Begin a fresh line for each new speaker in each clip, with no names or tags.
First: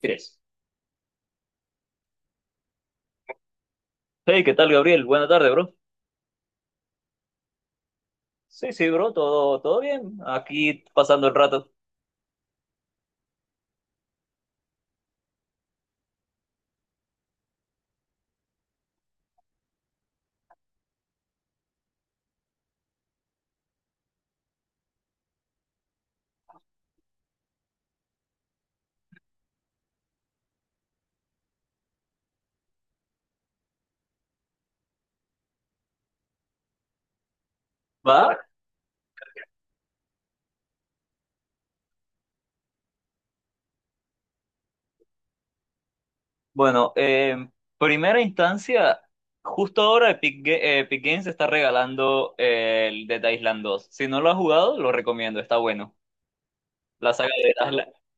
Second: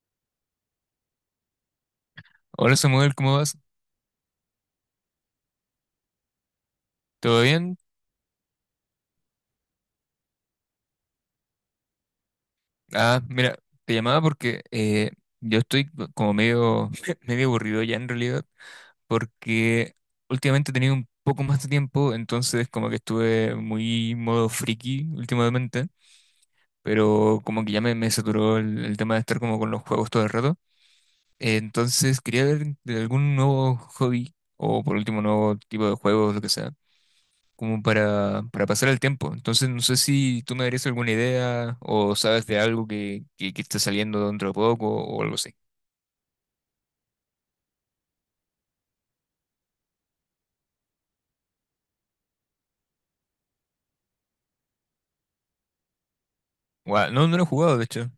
Tres.
Hola Samuel, ¿cómo vas?
Hey, ¿qué tal, Gabriel? Buena tarde, bro.
¿Todo bien?
Sí, sí, bro, todo bien. Aquí pasando el rato.
Ah, mira, te llamaba porque yo estoy como medio, medio aburrido ya en realidad, porque últimamente he tenido un poco más de tiempo, entonces como que estuve muy modo friki últimamente, pero como que ya me saturó el tema de estar como con los juegos todo el rato. Entonces quería ver de algún nuevo hobby o por último nuevo tipo de juegos, lo que sea. Como
¿Va?
para pasar el tiempo. Entonces, no sé si tú me darías alguna idea o sabes de algo que está saliendo dentro de poco o algo así.
Bueno, en primera instancia, justo ahora Epic Games está regalando el Dead Island dos. Si no lo has jugado, lo recomiendo, está bueno.
Guau,
La saga
no lo he
de Dead
jugado, de
Island,
hecho.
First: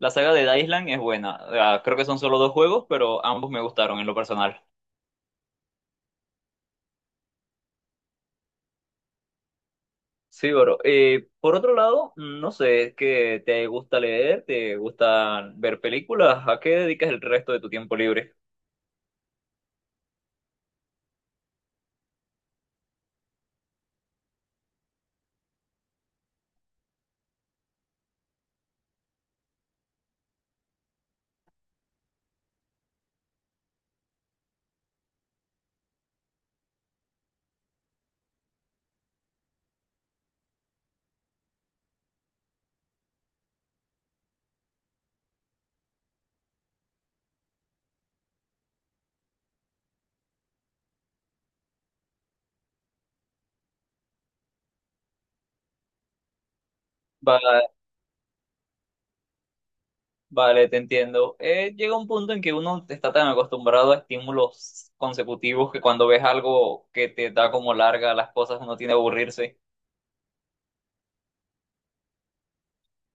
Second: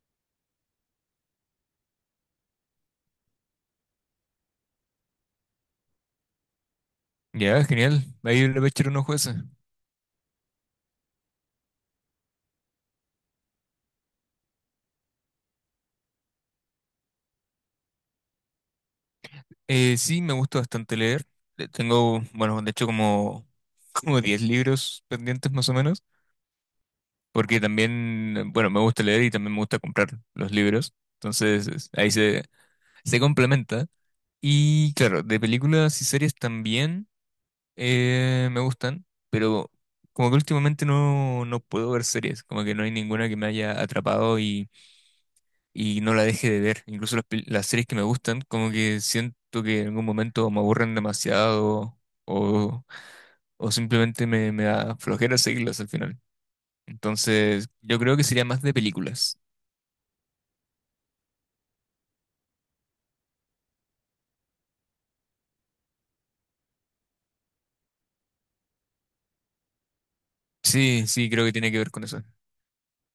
la saga de Dead Island es buena. Ah, creo que son solo dos juegos, pero ambos me gustaron en lo personal.
Ya, genial. Ahí le voy a echar un ojo.
Sí, bro. Por otro lado, no sé, es que te gusta leer, te gusta ver películas, ¿a qué dedicas el resto de tu tiempo libre?
Sí, me gusta bastante leer. Tengo, bueno, de hecho como, como 10 libros pendientes más o menos, porque también, bueno, me gusta leer y también me gusta comprar los libros. Entonces, ahí se, se complementa. Y claro, de películas y series también. Me gustan, pero como que últimamente no puedo ver series, como que no hay ninguna que me haya atrapado y no la deje de ver. Incluso las series que me gustan, como que siento que en algún momento me aburren demasiado o, o simplemente me da flojera seguirlas al final. Entonces,
Va-
yo creo que sería más de películas.
Vale, te entiendo. Llega un punto en que uno está tan acostumbrado a estímulos consecutivos que cuando ves algo que te da como larga las cosas, uno tiene que aburrirse.
Sí, sí, creo que tiene que ver con eso.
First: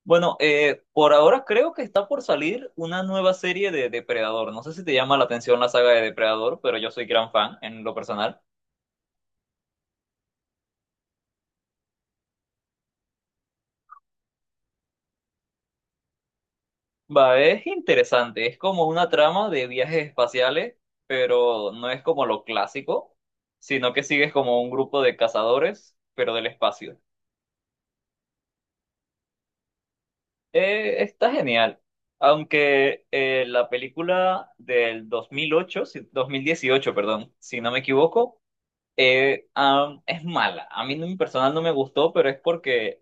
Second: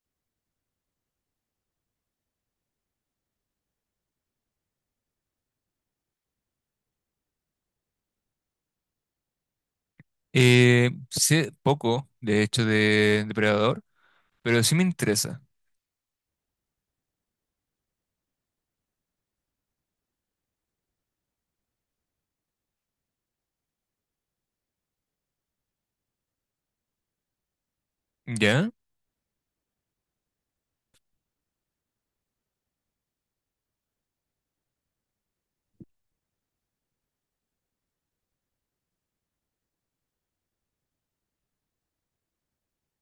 Bueno, por ahora creo que está por salir una nueva serie de Depredador. No sé si te llama la atención la saga de Depredador, pero yo soy gran fan en lo personal.
Sé poco, de hecho, de Depredador, pero sí me interesa.
Va, es interesante, es como una trama de viajes espaciales, pero no es como lo clásico, sino que sigues como un grupo de cazadores, pero del espacio.
¿Ya?
Está genial, aunque la película del 2008, si- 2018, perdón, si no me equivoco, es mala. A mí en personal no me gustó, pero es porque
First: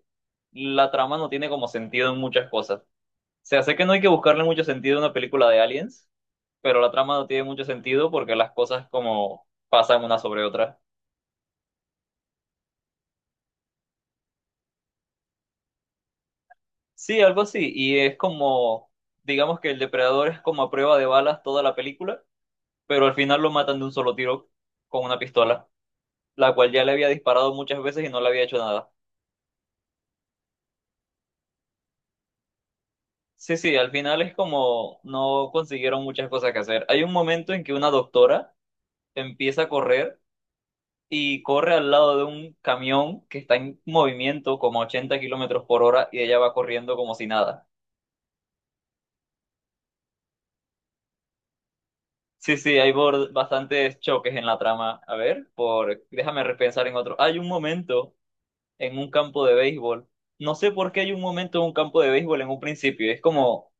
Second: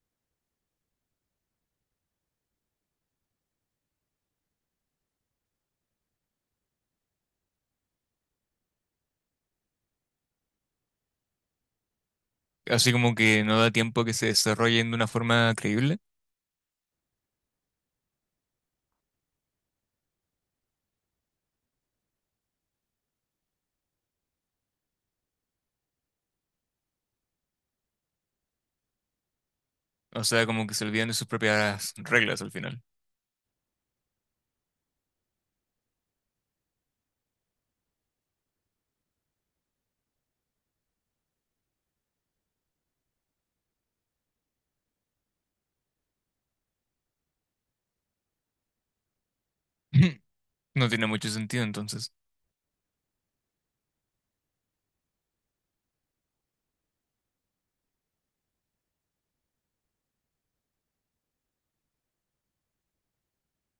la trama no tiene como sentido en muchas cosas. Sea, sé que no hay que buscarle mucho sentido a una película de aliens, pero la trama no tiene mucho sentido porque las cosas como pasan una sobre otra.
Así como que no da tiempo a que se desarrollen de una forma creíble.
Sí, algo así, y es como, digamos que el depredador es como a prueba de balas toda la película, pero al final lo matan de un solo tiro con una pistola, la cual ya le había disparado muchas veces y no le había hecho nada.
O sea, como que se olvidan de sus propias reglas al final.
Sí, sí, al final es como no consiguieron muchas cosas que hacer. Hay un momento en que una doctora empieza a correr y corre al lado de un camión que está en movimiento como a 80 kilómetros por hora y ella va corriendo como si nada.
No tiene mucho sentido entonces.
Sí, sí, hay bastantes choques en la trama. A ver, por, déjame repensar en otro. Hay un momento en un campo de béisbol. No sé por qué hay un momento en un campo de béisbol en un principio. Es como,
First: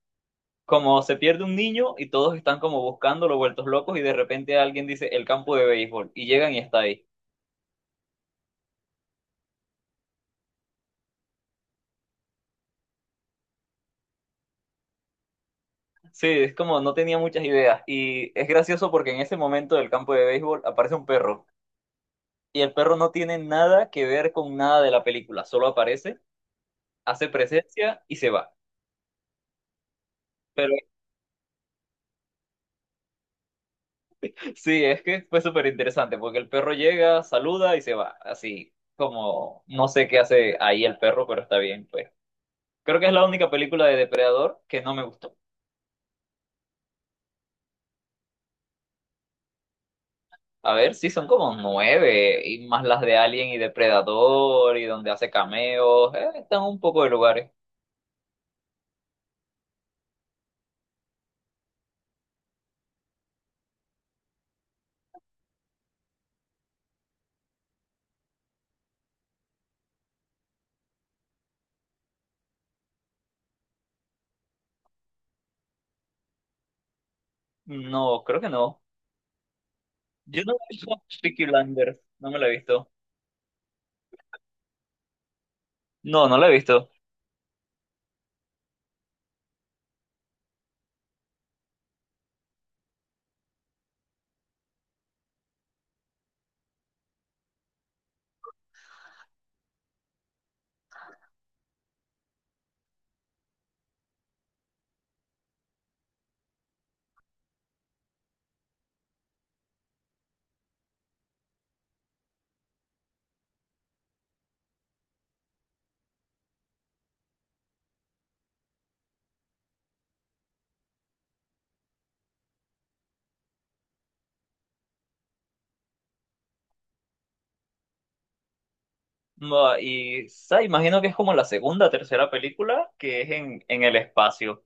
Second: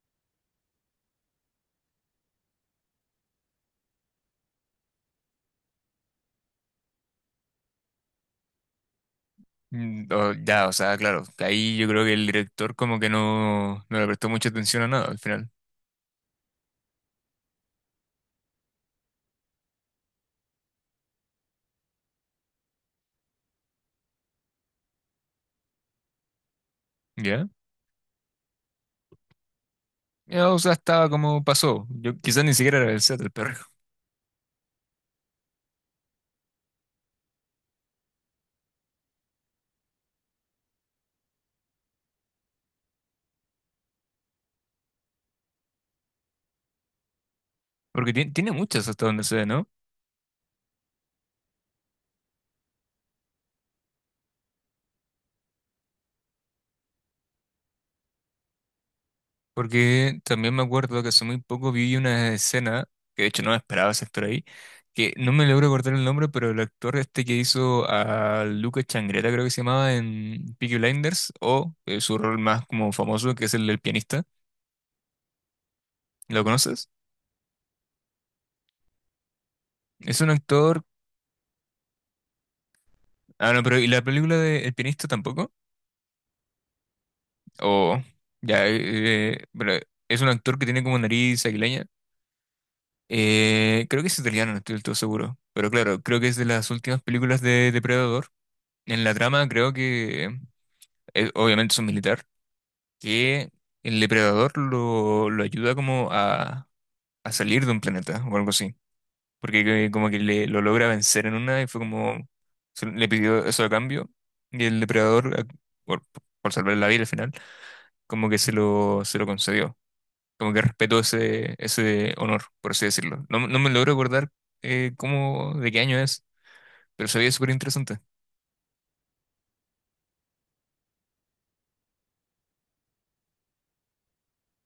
como se pierde un niño y todos están como buscándolo, vueltos locos, y de repente alguien dice el campo de béisbol y llegan y está ahí.
Mm, ya, o sea, claro, ahí yo creo que el director como que no le prestó mucha atención a nada al final.
Sí, es como no tenía muchas ideas. Y es gracioso porque en ese momento del campo de béisbol aparece un perro. Y el perro no tiene nada que ver con nada de la película. Solo aparece, hace
¿Ya?
presencia y se va.
Ya, o sea,
Pero
estaba como pasó. Yo quizás ni siquiera era el set del perro.
sí, es que fue súper interesante porque el perro llega, saluda y se va. Así como no sé qué hace ahí el perro, pero está bien, pues. Creo que es la única película de Depredador que no me gustó.
Porque tiene muchas hasta donde se ve, ¿no?
A ver, sí, son como nueve y más las de Alien y Depredador y donde hace cameos. Están un poco de lugares.
Porque también me acuerdo que hace muy poco vi una escena, que de hecho no me esperaba ese actor ahí, que no me logro acordar el nombre, pero el actor este que hizo a Lucas Changreta, creo que se llamaba en Peaky Blinders, o su rol más como famoso, que es el del pianista. ¿Lo conoces?
No, creo que no.
Es un
Yo no he
actor.
visto Peaky Blinders, no me la he visto.
Ah, no, pero ¿y la película de El pianista tampoco?
No, no la he visto.
O. Ya, pero es un actor que tiene como nariz aguileña. Creo que es italiano, no estoy del todo seguro. Pero claro, creo que es de las últimas películas de Depredador. En la trama creo que obviamente es un militar, que el depredador lo ayuda como a salir de un planeta o algo así, porque como que lo logra vencer en una y fue como, le pidió eso a cambio y el depredador, por, por salvar la vida al final, como que se lo concedió, como que respetó ese honor, por así decirlo. No, no me logro acordar de qué año es, pero sabía súper interesante.
No, y sa, imagino que es como la segunda, tercera película que es en el espacio.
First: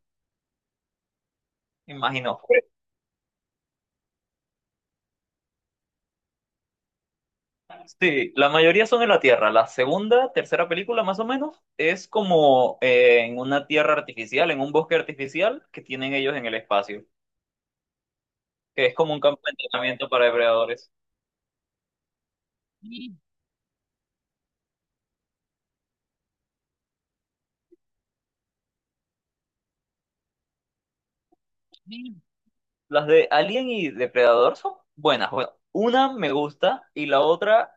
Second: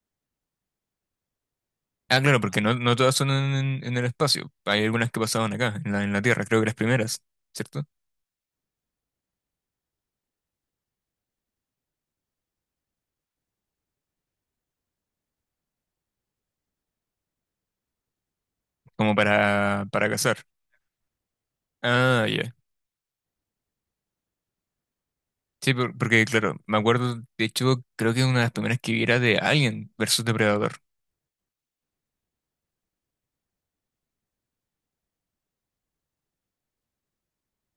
Ah,
Imagino.
claro, porque no todas son en el espacio. Hay algunas que pasaban acá, en en la Tierra, creo que las primeras, ¿cierto?
Sí, la mayoría son en la Tierra. La segunda, tercera película más o menos es como en una tierra artificial, en un bosque artificial que tienen ellos en el espacio, que es como
Como
un campo de entrenamiento
para
para
cazar.
depredadores.
Ah, ya. Sí, porque claro, me acuerdo, de hecho, creo que una de las primeras que vi era de Alien versus Depredador.
Las de Alien y Depredador son buenas. Bueno, una me gusta y la otra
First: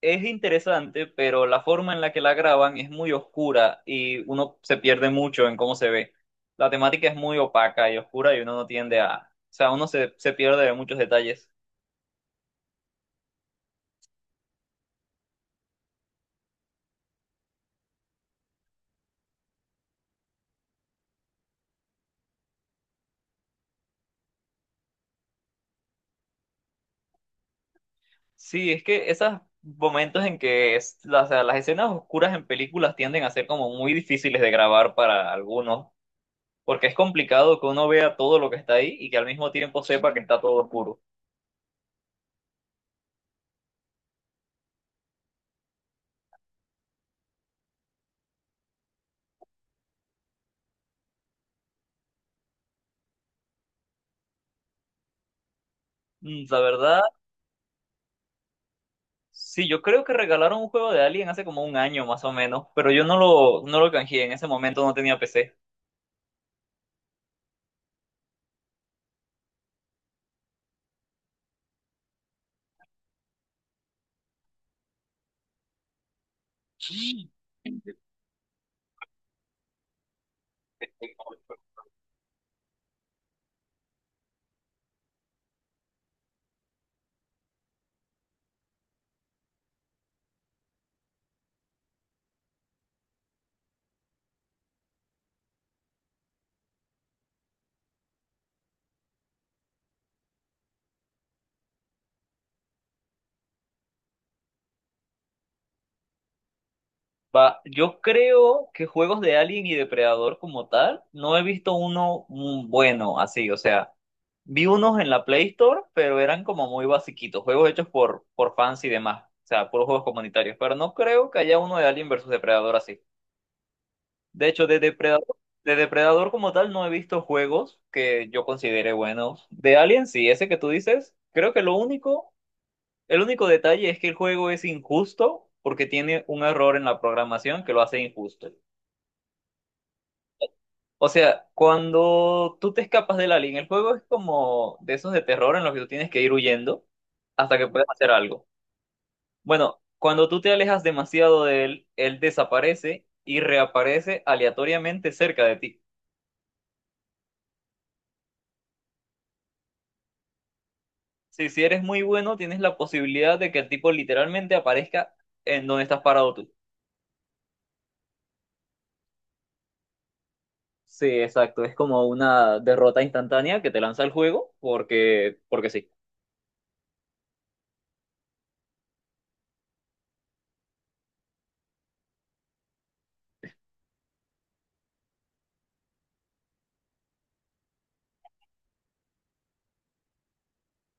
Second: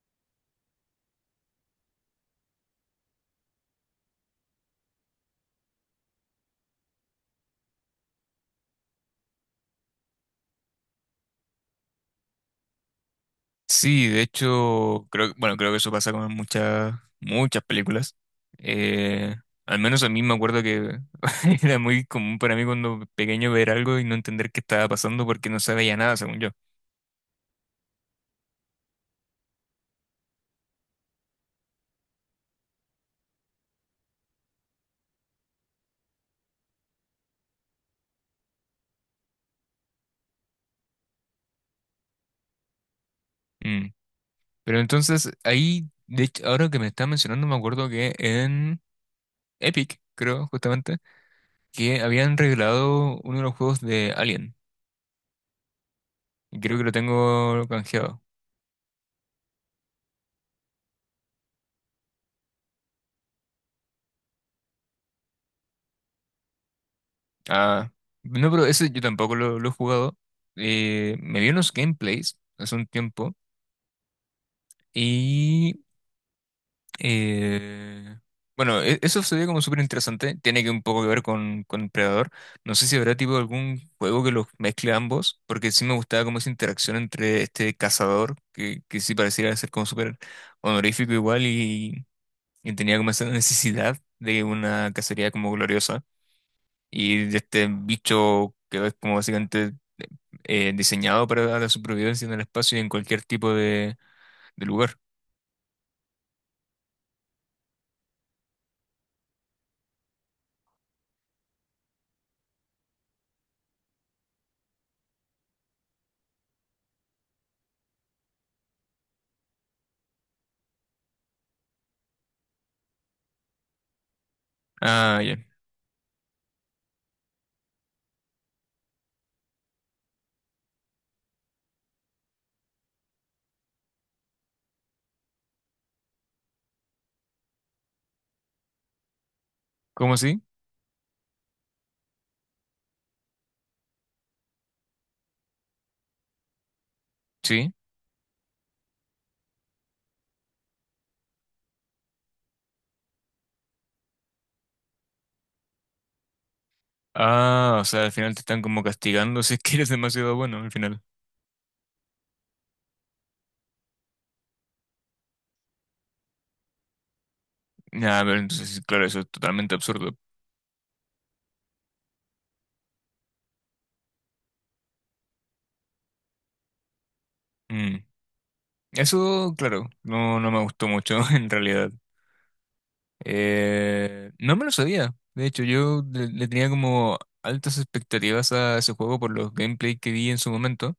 es interesante, pero la forma en la que la graban es muy oscura y uno se pierde mucho en cómo se ve. La temática es muy opaca y oscura y uno no tiende a... O sea, uno se pierde de muchos detalles.
Sí, de hecho, creo, bueno, creo que eso pasa con muchas películas. Eh, Al menos a mí me acuerdo que era muy común para mí cuando pequeño ver algo y no entender qué estaba pasando porque no sabía nada, según yo.
Sí, es que esos momentos en que o sea, las escenas oscuras en películas tienden a ser como muy difíciles de grabar para algunos, porque es complicado que uno vea todo lo que está ahí y que al mismo tiempo sepa que está todo oscuro.
Mm. Pero entonces ahí, de hecho, ahora que me estás mencionando, me acuerdo que en Epic, creo, justamente, que habían regalado uno de los juegos de Alien.
Mm, la
Y creo que lo
verdad,
tengo canjeado.
sí, yo creo que regalaron un juego de Alien hace como un año más o menos, pero yo no lo canjeé, en ese momento no tenía PC.
Ah, no, pero ese yo tampoco lo he jugado. Me vi unos gameplays hace un tiempo. Y Eh, bueno, eso sería como súper interesante. Tiene que un poco que ver con Predador. No sé si habrá tipo algún juego que los mezcle ambos, porque sí me gustaba como esa interacción entre este cazador, que sí pareciera ser como súper honorífico igual y tenía como esa necesidad de una cacería como gloriosa. Y de este bicho que es como básicamente diseñado para la supervivencia en el espacio y en cualquier tipo de lugar.
Va, yo creo que juegos de Alien y Depredador como tal, no he visto uno, bueno, así, o sea, vi unos en la Play Store, pero eran como muy basiquitos, juegos hechos por fans y demás, o sea, puros juegos comunitarios, pero no creo que haya uno de Alien versus Depredador así. De hecho, de
Ah,
Depredador,
ya.
de Depredador como tal no he visto juegos que yo considere buenos. De Alien, sí, ese que tú dices, creo que lo único, el único detalle es que el juego es injusto porque tiene un error en la programación que lo hace injusto.
¿Cómo así?
O sea, cuando tú te escapas del alien, el juego es como de esos de terror en los que tú tienes que ir huyendo hasta que
Sí.
puedas hacer algo. Bueno, cuando tú te alejas demasiado de él, él desaparece y reaparece aleatoriamente cerca de ti.
Ah, o sea, al final te están como castigando si es que eres demasiado bueno al final.
Si si eres muy bueno, tienes la posibilidad de que el tipo literalmente aparezca en donde estás parado tú.
Ya, pero entonces, sí, claro, eso es totalmente absurdo.
Sí, exacto. Es como una derrota instantánea que te lanza el juego porque, porque sí.
Mm. Eso, claro, no me gustó mucho en realidad. No me lo sabía. De hecho, yo le tenía como altas expectativas a ese juego por los gameplay que vi en su momento.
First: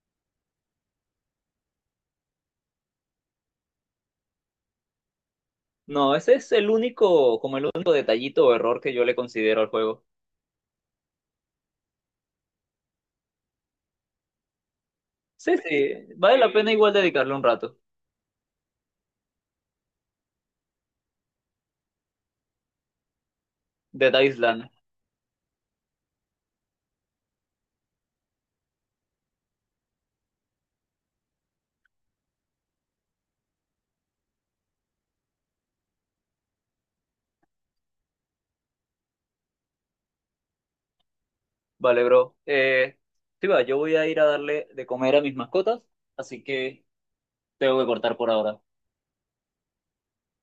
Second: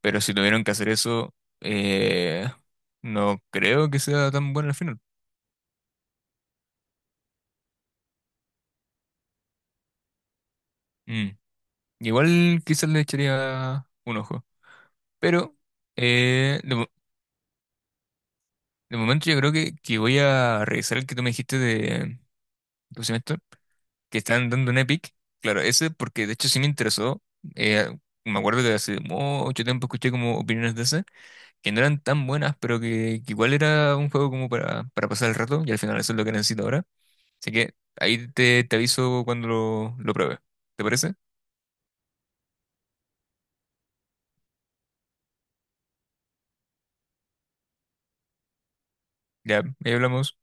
Pero si tuvieron que hacer eso, eh, no creo que sea tan bueno al final.
No, ese es el único, como el único detallito o error que yo le considero al juego.
Mm. Igual quizás le echaría un ojo. Pero...
Sí, sí, vale la
Eh,
pena
de
igual dedicarle un rato.
De momento yo creo que voy a revisar el que tú me dijiste de, ¿cómo se llama esto?
Dead
Que están dando
Island.
en Epic. Claro, ese porque de hecho sí me interesó. Eh, Me acuerdo que hace mucho tiempo escuché como opiniones de ese, que no eran tan buenas, pero que igual era un juego como para pasar el rato y al final eso es lo que necesito ahora. Así que ahí te, te aviso cuando lo pruebe. ¿Te parece?
Vale, bro. Sí, va, yo voy a ir a darle de comer a mis mascotas, así que tengo que cortar por ahora.
Ya, ahí hablamos.